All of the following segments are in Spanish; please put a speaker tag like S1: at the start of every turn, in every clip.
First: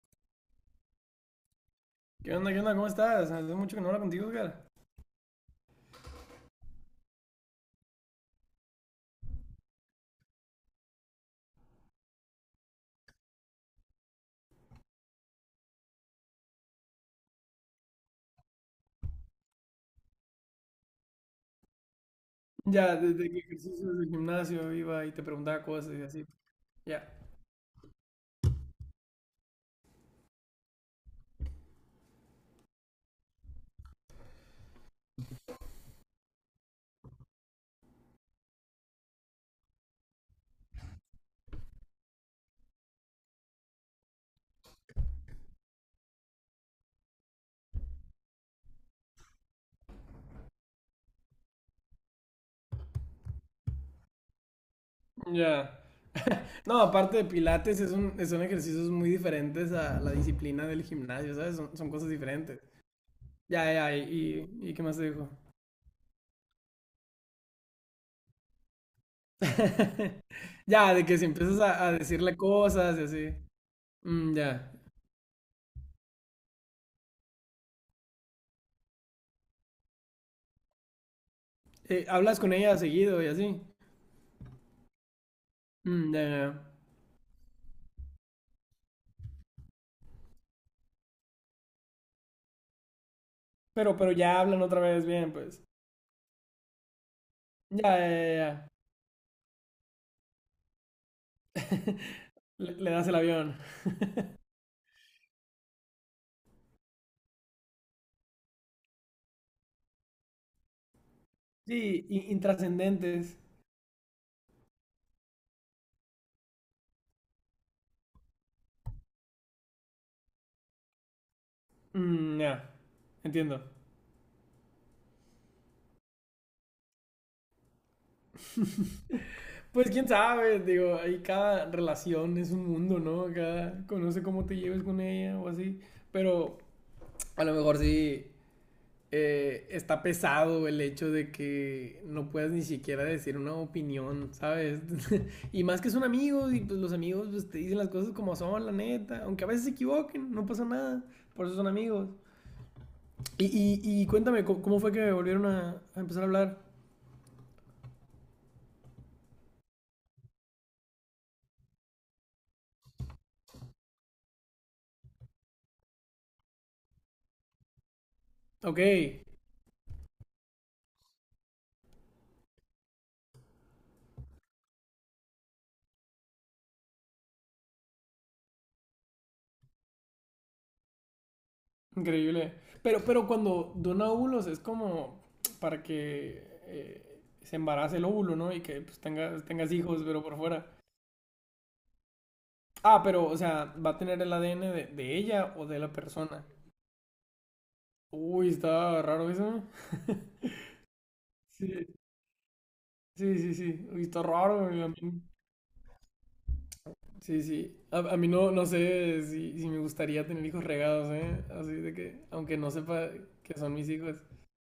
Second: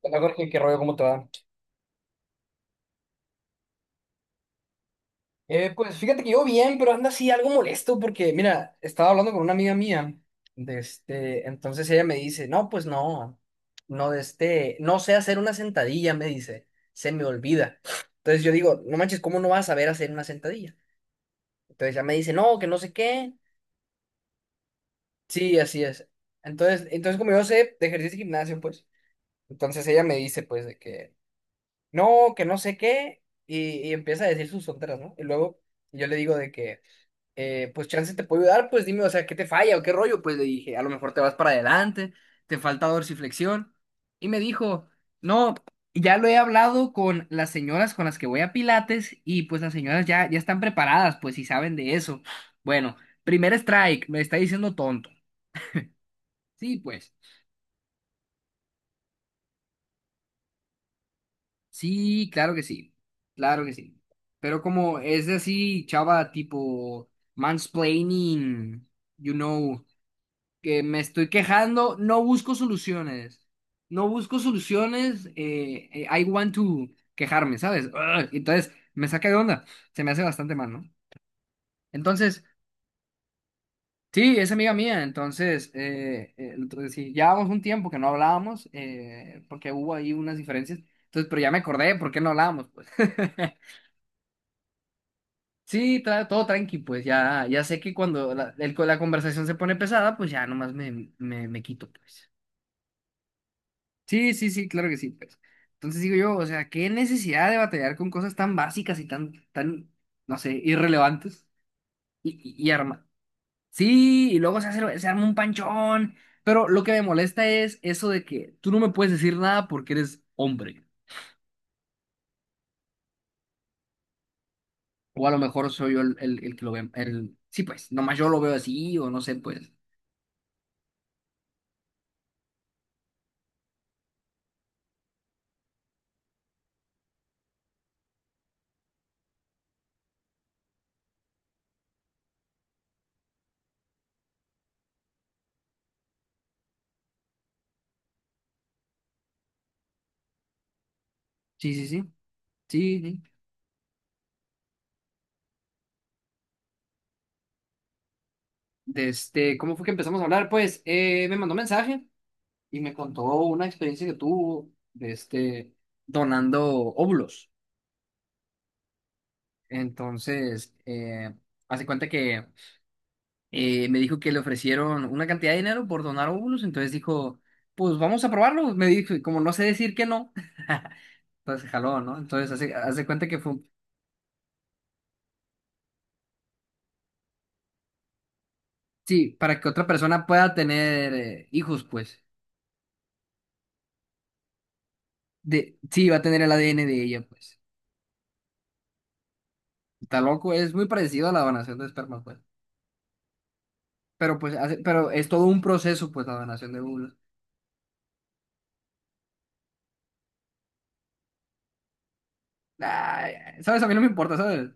S1: Hola Jorge, qué rollo, ¿cómo te va?
S2: ¿Qué onda? ¿Qué onda? ¿Cómo estás? Hace mucho que no hablo contigo, Edgar.
S1: Pues fíjate que yo bien, pero anda así algo molesto porque, mira, estaba hablando con una amiga mía, de este, entonces ella me dice, no, pues no, no de este, no sé hacer una sentadilla, me dice, se me olvida. Entonces yo digo, no manches, ¿cómo no vas a saber hacer una sentadilla? Entonces ella me dice, no, que no sé
S2: Ya, desde
S1: qué.
S2: que ejercicios del gimnasio iba y te
S1: Sí,
S2: preguntaba
S1: así
S2: cosas y
S1: es.
S2: así.
S1: Entonces,
S2: Ya,
S1: entonces como yo sé de ejercicio y gimnasio, pues, entonces ella me dice, pues, de que no sé qué, y empieza a decir sus tonteras, ¿no? Y luego yo le digo de que... pues chance te puedo ayudar, pues dime, o sea, ¿qué te falla o qué rollo? Pues le dije, a lo mejor te vas para adelante, te falta dorsiflexión. Y me dijo, no, ya lo he hablado con las señoras con las que voy a Pilates y pues las señoras ya, ya están preparadas, pues si saben de eso. Bueno, primer strike, me está diciendo tonto.
S2: ya.
S1: Sí,
S2: No,
S1: pues,
S2: aparte de pilates, es un, son ejercicios muy diferentes a la disciplina del gimnasio, ¿sabes? Son, son cosas
S1: sí, claro
S2: diferentes.
S1: que sí, claro que
S2: Ya, ya,
S1: sí.
S2: y,
S1: Pero
S2: y, y ¿qué más
S1: como
S2: te
S1: es
S2: dijo?
S1: de así, chava, tipo mansplaining, you know. Que
S2: Ya,
S1: me
S2: de que si
S1: estoy
S2: empiezas a
S1: quejando, no
S2: decirle
S1: busco
S2: cosas y así.
S1: soluciones. No
S2: Mm,
S1: busco
S2: ya.
S1: soluciones, I want to quejarme, ¿sabes? Ugh, entonces, me saca de onda. Se me hace bastante mal, ¿no?
S2: Hablas
S1: Entonces,
S2: con ella seguido y así.
S1: sí, es amiga mía. Entonces,
S2: Mm, ya,
S1: eh,
S2: ya,
S1: eh,
S2: ya.
S1: entonces sí, llevábamos un tiempo que no hablábamos, porque hubo ahí unas diferencias. Entonces, pero ya me acordé por qué no hablábamos, pues.
S2: Pero ya hablan otra vez bien, pues.
S1: Sí, todo tranqui, pues ya, ya sé que
S2: Ya, ya,
S1: cuando la,
S2: ya.
S1: el- la conversación se pone pesada, pues ya nomás me
S2: Ya.
S1: quito, pues.
S2: Le das el avión.
S1: Sí, sí, sí, claro que sí, pues. Entonces digo yo, o sea, qué necesidad de batallar con cosas tan básicas y tan, tan, no sé, irrelevantes
S2: Sí,
S1: y, y arma.
S2: intrascendentes.
S1: Sí, y luego se hace, se arma un panchón. Pero lo que me molesta es eso de que tú no me puedes decir nada porque eres hombre.
S2: Mm, ya, entiendo.
S1: O a lo mejor soy yo el que lo ve, el, sí, pues, nomás yo lo veo así, o no sé, pues.
S2: Pues quién sabe, digo, ahí cada relación es un mundo, ¿no? Cada conoce cómo te lleves con ella o así. Pero a lo mejor sí está pesado el hecho de que no puedas ni siquiera decir una opinión, ¿sabes? Y más que son amigos y pues los amigos pues, te dicen las cosas como son, la neta. Aunque a veces se equivoquen, no pasa nada. Por eso son
S1: Sí, sí, sí,
S2: amigos.
S1: sí, sí.
S2: Y cuéntame, ¿cómo, cómo fue que volvieron a empezar a hablar?
S1: De este, ¿cómo fue que empezamos a hablar? Pues, me mandó mensaje. Y me contó una experiencia que tuvo de este donando óvulos.
S2: Ok,
S1: Entonces, hace cuenta que me dijo que le ofrecieron una cantidad de dinero por donar óvulos, entonces dijo, pues vamos a probarlo. Me dijo, y como no sé decir que no, entonces jaló, ¿no? Entonces,
S2: increíble.
S1: hace, hace
S2: Pero
S1: cuenta que fue, un-
S2: cuando dona óvulos es como para que se embarace el óvulo, ¿no? Y que pues,
S1: sí,
S2: tengas,
S1: para que
S2: tengas
S1: otra
S2: hijos, pero
S1: persona
S2: por
S1: pueda
S2: fuera.
S1: tener hijos, pues,
S2: Ah, pero, o sea, ¿va a tener el ADN de ella o
S1: de,
S2: de la
S1: sí, va a tener
S2: persona?
S1: el ADN de ella, pues.
S2: Uy, está raro eso.
S1: Está loco, es muy parecido a la
S2: Sí,
S1: donación de esperma, pues.
S2: sí, sí, sí. Uy, está
S1: Pero pues,
S2: raro,
S1: hace-
S2: güey, a mí.
S1: pero es todo un proceso, pues, la donación de óvulos.
S2: Sí, sí. A mí no, no sé si, si me gustaría tener hijos regados, ¿eh? Así de que, aunque no sepa
S1: Ay,
S2: que son
S1: ¿sabes? A
S2: mis
S1: mí no me
S2: hijos.
S1: importa, ¿sabes?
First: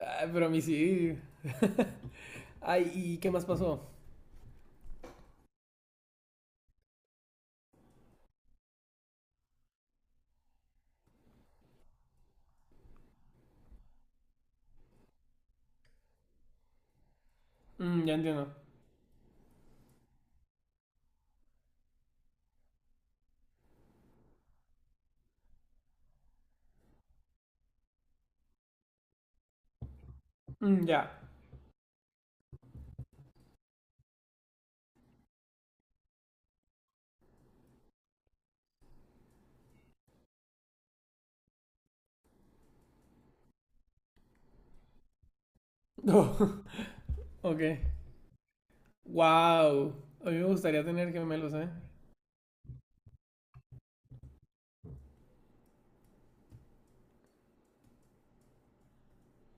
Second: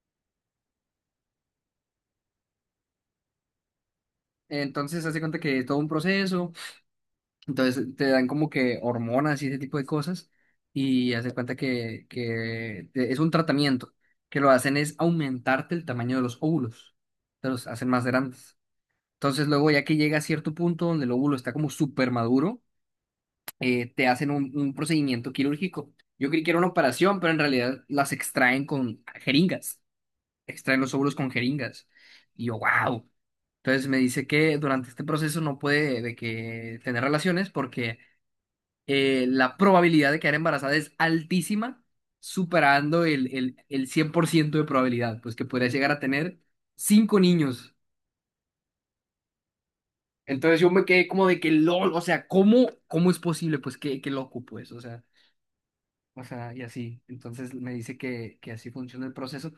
S2: Ay, pero a mí sí. Ay, ¿y qué más pasó?
S1: Entonces, hace cuenta que es todo un proceso. Entonces, te dan como que hormonas y ese tipo de cosas. Y hace cuenta que te- es un tratamiento. Que lo hacen es aumentarte el tamaño de los óvulos. Te los hacen más
S2: Mm, ya entiendo.
S1: grandes. Entonces, luego, ya que llega a cierto punto donde el óvulo está como súper maduro, te hacen un procedimiento quirúrgico. Yo creí que era una operación, pero en realidad las extraen con jeringas. Extraen
S2: Mm,
S1: los
S2: ya.
S1: óvulos con jeringas. Y yo, wow. Entonces me dice que durante este proceso no puede de que tener relaciones porque la probabilidad de quedar embarazada es altísima, superando el 100% de probabilidad, pues que podría llegar a tener cinco
S2: Ok.
S1: niños.
S2: Wow. A mí me
S1: Entonces yo me
S2: gustaría
S1: quedé
S2: tener
S1: como de que
S2: gemelos, ¿eh?
S1: LOL, o sea, ¿cómo es posible? Pues qué loco, pues, o sea, y así. Entonces me dice que así funciona el proceso.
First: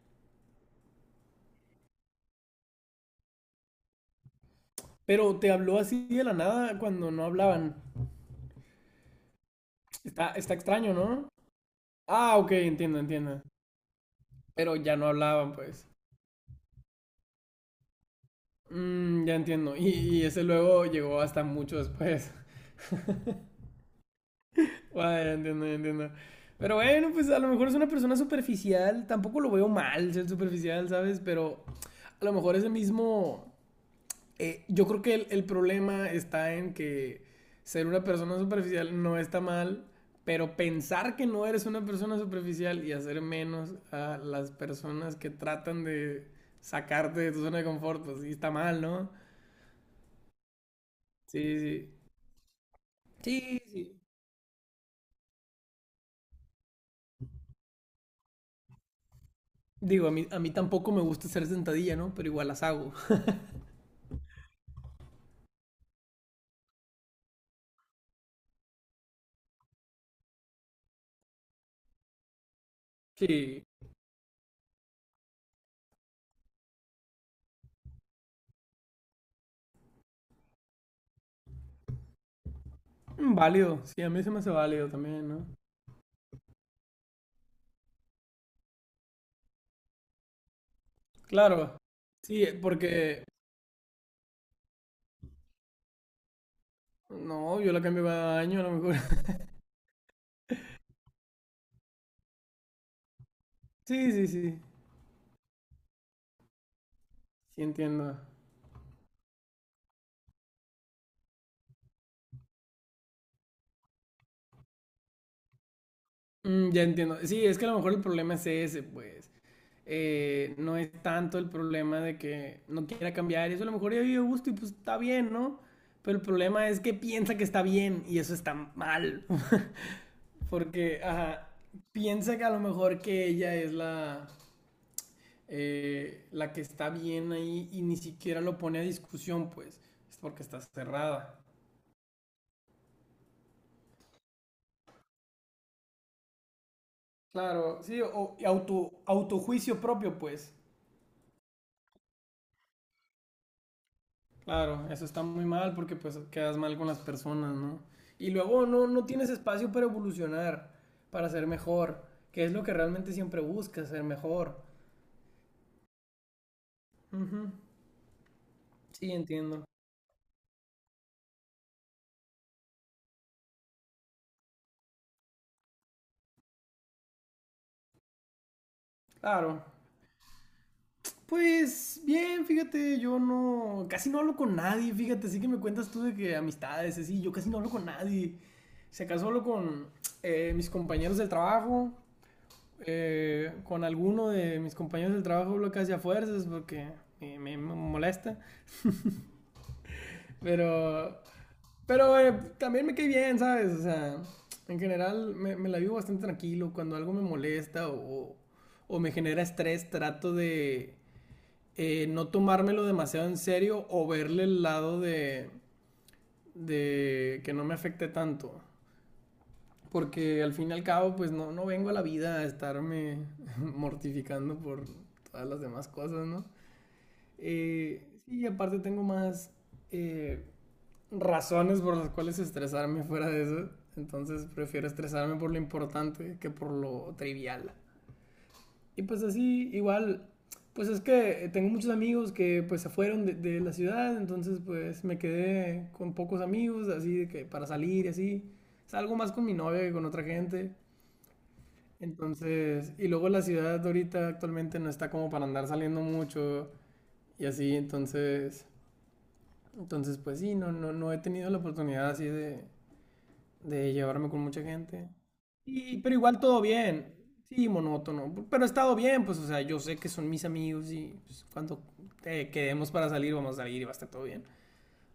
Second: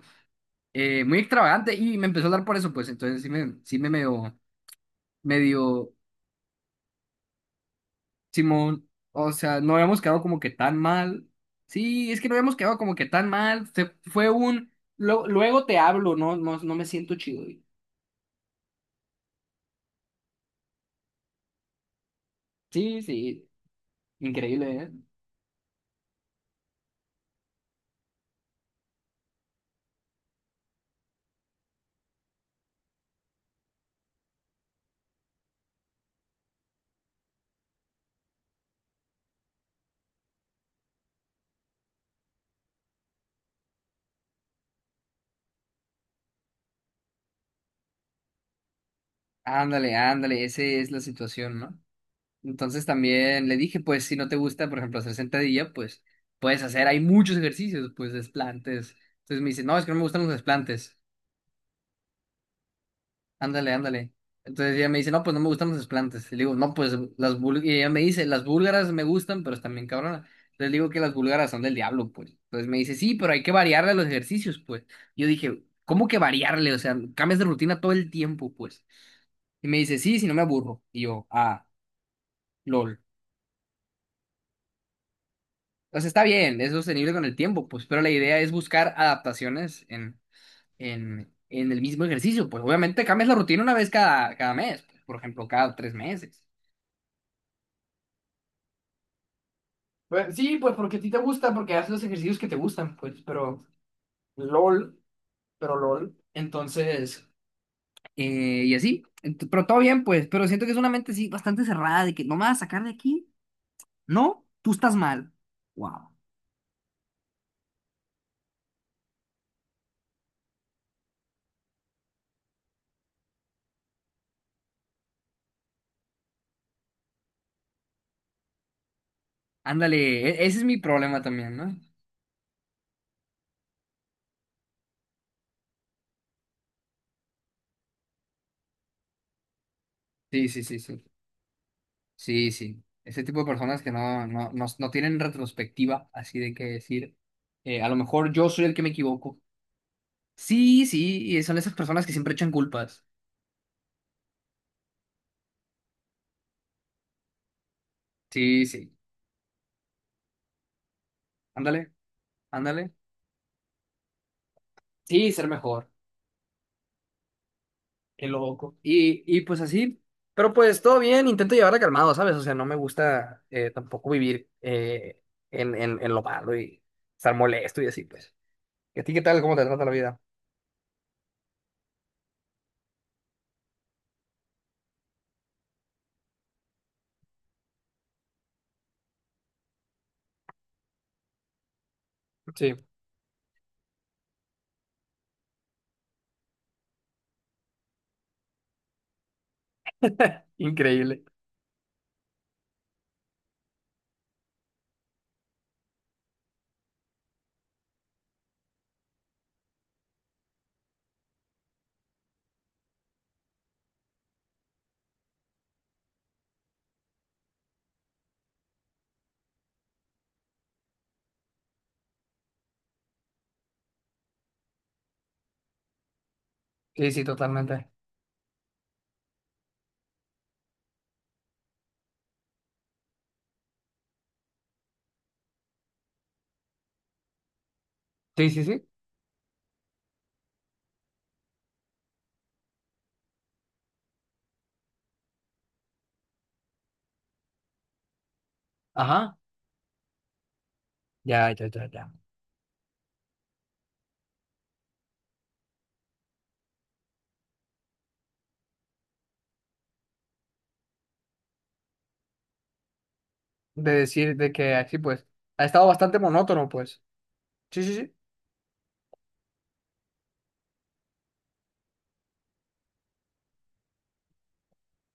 S1: Muy extravagante y me empezó a hablar por eso, pues entonces sí me medio,
S2: Pero te habló
S1: medio
S2: así de la nada cuando no hablaban.
S1: Simón, o sea, no habíamos quedado
S2: Está,
S1: como que
S2: está
S1: tan
S2: extraño,
S1: mal.
S2: ¿no?
S1: Sí, es que no
S2: Ah, ok,
S1: habíamos quedado como
S2: entiendo,
S1: que tan
S2: entiendo.
S1: mal. Se, fue un...
S2: Pero ya no
S1: lo-
S2: hablaban,
S1: luego te
S2: pues.
S1: hablo, no, no, no me siento chido, güey.
S2: Mm, ya entiendo. Y ese luego llegó hasta mucho después.
S1: Sí, sí, increíble, ¿eh?
S2: Wow, ya entiendo, ya entiendo. Pero bueno, pues a lo mejor es una persona superficial. Tampoco lo veo mal ser superficial, ¿sabes? Pero a lo mejor ese mismo yo creo que el problema está en que ser una persona superficial no está mal, pero pensar que no eres una persona superficial y hacer menos a las personas que tratan de sacarte de tu zona de confort, pues sí está mal, ¿no?
S1: Ándale, ándale, esa es la
S2: Sí,
S1: situación, ¿no?
S2: sí.
S1: Entonces también le
S2: Sí,
S1: dije,
S2: sí.
S1: pues si no te gusta, por ejemplo, hacer sentadilla, pues puedes hacer, hay muchos ejercicios, pues desplantes. Entonces me dice, no, es que no me
S2: Digo,
S1: gustan los
S2: a mí tampoco
S1: desplantes.
S2: me gusta hacer sentadilla, ¿no? Pero igual las hago.
S1: Ándale, ándale. Entonces ella me dice, no, pues no me gustan los desplantes. Y le digo, no, pues las búlgaras. Y ella me dice, las búlgaras me gustan, pero están bien cabronas. Les digo que las búlgaras son del diablo, pues. Entonces me dice, sí, pero hay que
S2: Sí.
S1: variarle a los ejercicios, pues. Yo dije, ¿cómo que variarle? O sea, cambias de rutina todo el tiempo, pues. Y me dice, sí, si no me aburro. Y yo, ah, lol.
S2: Mm, válido. Sí, a mí se me hace válido también, ¿no?
S1: Entonces está bien, es sostenible con el tiempo, pues. Pero la idea es buscar adaptaciones en, en
S2: Claro.
S1: el mismo
S2: Sí,
S1: ejercicio, pues. Obviamente
S2: porque...
S1: cambias la rutina una vez cada, cada mes, pues, por ejemplo, cada 3 meses.
S2: No, yo la cambio cada año a lo mejor.
S1: Pues, sí, pues porque a ti te gusta, porque haces los ejercicios que te gustan, pues, pero
S2: Sí, sí, sí.
S1: LOL, pero LOL. Entonces,
S2: Sí, entiendo.
S1: y así, Ent- pero todo bien, pues, pero siento que es una mente, sí, bastante cerrada, de que no me vas a sacar de aquí, no, tú estás mal. Wow.
S2: Mm, ya entiendo. Sí, es que a lo mejor el problema es ese, pues. No es tanto el problema de que no quiera cambiar. Eso a lo mejor ya vive a gusto y pues está bien, ¿no? Pero el problema es que piensa que está bien y eso está mal.
S1: Ándale, e- ese es mi
S2: Porque,
S1: problema
S2: ajá,
S1: también, ¿no?
S2: piensa que a lo mejor que ella es la, la que está bien ahí y ni siquiera lo pone a discusión, pues. Es porque
S1: Sí,
S2: está
S1: sí, sí, sí.
S2: cerrada.
S1: Sí, sí. Ese tipo de personas que no tienen retrospectiva, así de que decir,
S2: Claro,
S1: a lo
S2: sí,
S1: mejor
S2: o y
S1: yo soy el
S2: auto,
S1: que me equivoco.
S2: autojuicio propio, pues.
S1: Sí, sí, y son esas personas que siempre echan culpas.
S2: Claro, eso está muy mal porque pues quedas mal con las personas, ¿no? Y
S1: Sí,
S2: luego no,
S1: sí.
S2: no tienes espacio para evolucionar, para ser
S1: Ándale.
S2: mejor, que es lo que
S1: Ándale.
S2: realmente siempre buscas, ser mejor.
S1: Sí, ser mejor.
S2: Ujú.
S1: Qué loco.
S2: Sí,
S1: Y pues
S2: entiendo.
S1: así, pero pues todo bien, intento llevarla calmado, ¿sabes? O sea, no me gusta tampoco vivir en, en lo malo y estar molesto y así, pues. ¿Y a ti qué tal? ¿Cómo
S2: Claro.
S1: te trata la vida?
S2: Pues bien, fíjate, yo no, casi no hablo con nadie, fíjate, sí que me cuentas tú de que amistades, así, yo casi no hablo con nadie. Se casó solo con mis compañeros del trabajo,
S1: Sí,
S2: con alguno de mis compañeros del trabajo lo que hacía fuerzas porque me, me molesta. Pero,
S1: increíble.
S2: pero también me cae bien, ¿sabes? O sea, en general me, me la vivo bastante tranquilo. Cuando algo me molesta o me genera estrés, trato de no tomármelo demasiado en serio o verle el lado de que no me afecte tanto. Porque al fin y al cabo, pues no, no vengo a la vida a estarme mortificando por todas las demás cosas, ¿no?
S1: Sí, sí, totalmente.
S2: Sí, aparte tengo más eh, razones por las cuales estresarme fuera de eso. Entonces prefiero estresarme por lo importante que por lo trivial.
S1: Sí, sí, sí.
S2: Y pues así, igual, pues es que tengo muchos amigos que pues se fueron de la ciudad, entonces pues me quedé con pocos amigos, así de que para salir y así. Salgo más
S1: Ajá.
S2: con mi novia que con otra gente.
S1: Ya, ya, ya, ya.
S2: Entonces, y luego la ciudad ahorita actualmente no está como para andar saliendo mucho y así, entonces, entonces pues sí, no, no, no he tenido la oportunidad así
S1: De
S2: de llevarme
S1: decir
S2: con
S1: de
S2: mucha
S1: que así,
S2: gente.
S1: pues, ha estado
S2: Y, pero
S1: bastante
S2: igual todo
S1: monótono, pues.
S2: bien. Sí,
S1: Sí, sí, sí.
S2: monótono. Pero he estado bien, pues, o sea, yo sé que son mis amigos y pues, cuando quedemos para salir, vamos a salir y va a estar todo bien.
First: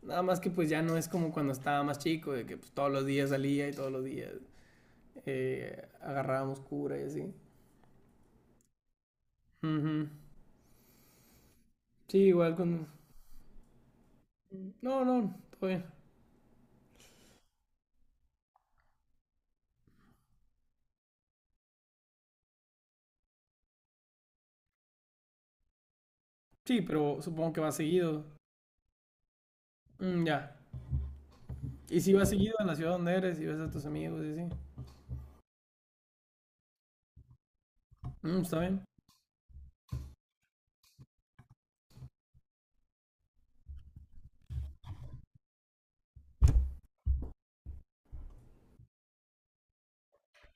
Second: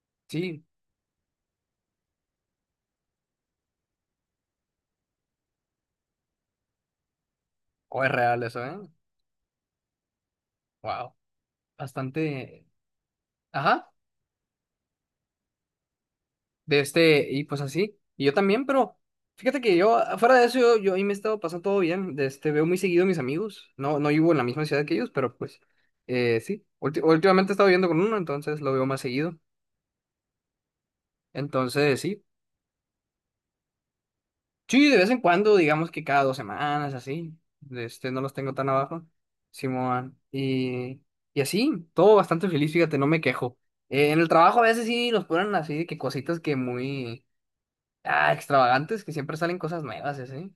S2: Nada más que
S1: Sí,
S2: pues ya no es como cuando estaba más chico, de que pues, todos los días salía y todos los días agarrábamos cura y así.
S1: o es real eso, ¿eh?
S2: Ujú.
S1: Wow.
S2: Sí, igual
S1: Bastante.
S2: con...
S1: Ajá.
S2: No, no, todo bien.
S1: De este, y pues así. Y yo también, pero fíjate que yo, fuera de eso, yo ahí me he estado pasando todo bien. De este, veo muy seguido a mis amigos. No, no vivo en la misma ciudad que ellos, pero pues sí.
S2: Sí,
S1: Ulti-
S2: pero
S1: últimamente
S2: supongo
S1: he
S2: que
S1: estado
S2: va
S1: viviendo con uno,
S2: seguido.
S1: entonces lo veo más seguido.
S2: Mm, ya.
S1: Entonces,
S2: Y si
S1: sí.
S2: vas seguido a la ciudad donde eres y ves a tus amigos y así.
S1: Sí, de vez en cuando, digamos que cada 2 semanas, así. De este, no los
S2: Mm,
S1: tengo
S2: está
S1: tan
S2: bien.
S1: abajo. Simón. Y así, todo bastante feliz, fíjate, no me quejo. En el trabajo a veces sí nos ponen así, de que cositas que muy ah, extravagantes, que siempre salen cosas nuevas, y así.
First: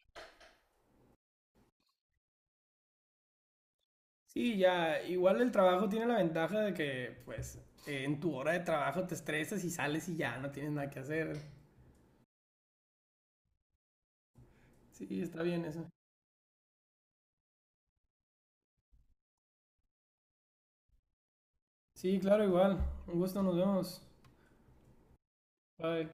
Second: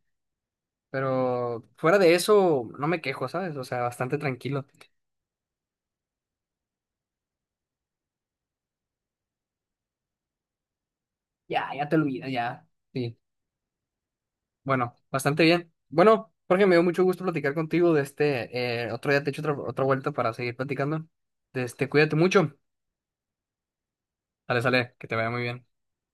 S1: Pero fuera de eso, no me quejo, ¿sabes? O sea, bastante
S2: Sí,
S1: tranquilo.
S2: ya, igual el trabajo tiene la ventaja de que, pues, en tu hora de trabajo te estresas y sales y ya no tienes nada que hacer.
S1: Ya, ya te olvidas, ya. Sí. Bueno,
S2: Sí,
S1: bastante
S2: está bien
S1: bien.
S2: eso.
S1: Bueno, Jorge, me dio mucho gusto platicar contigo de este. Otro día te echo otra vuelta para seguir platicando. De este, cuídate
S2: Sí, claro,
S1: mucho.
S2: igual. Un gusto, nos vemos.
S1: Sale, sale, que te vaya muy bien.
S2: Bye.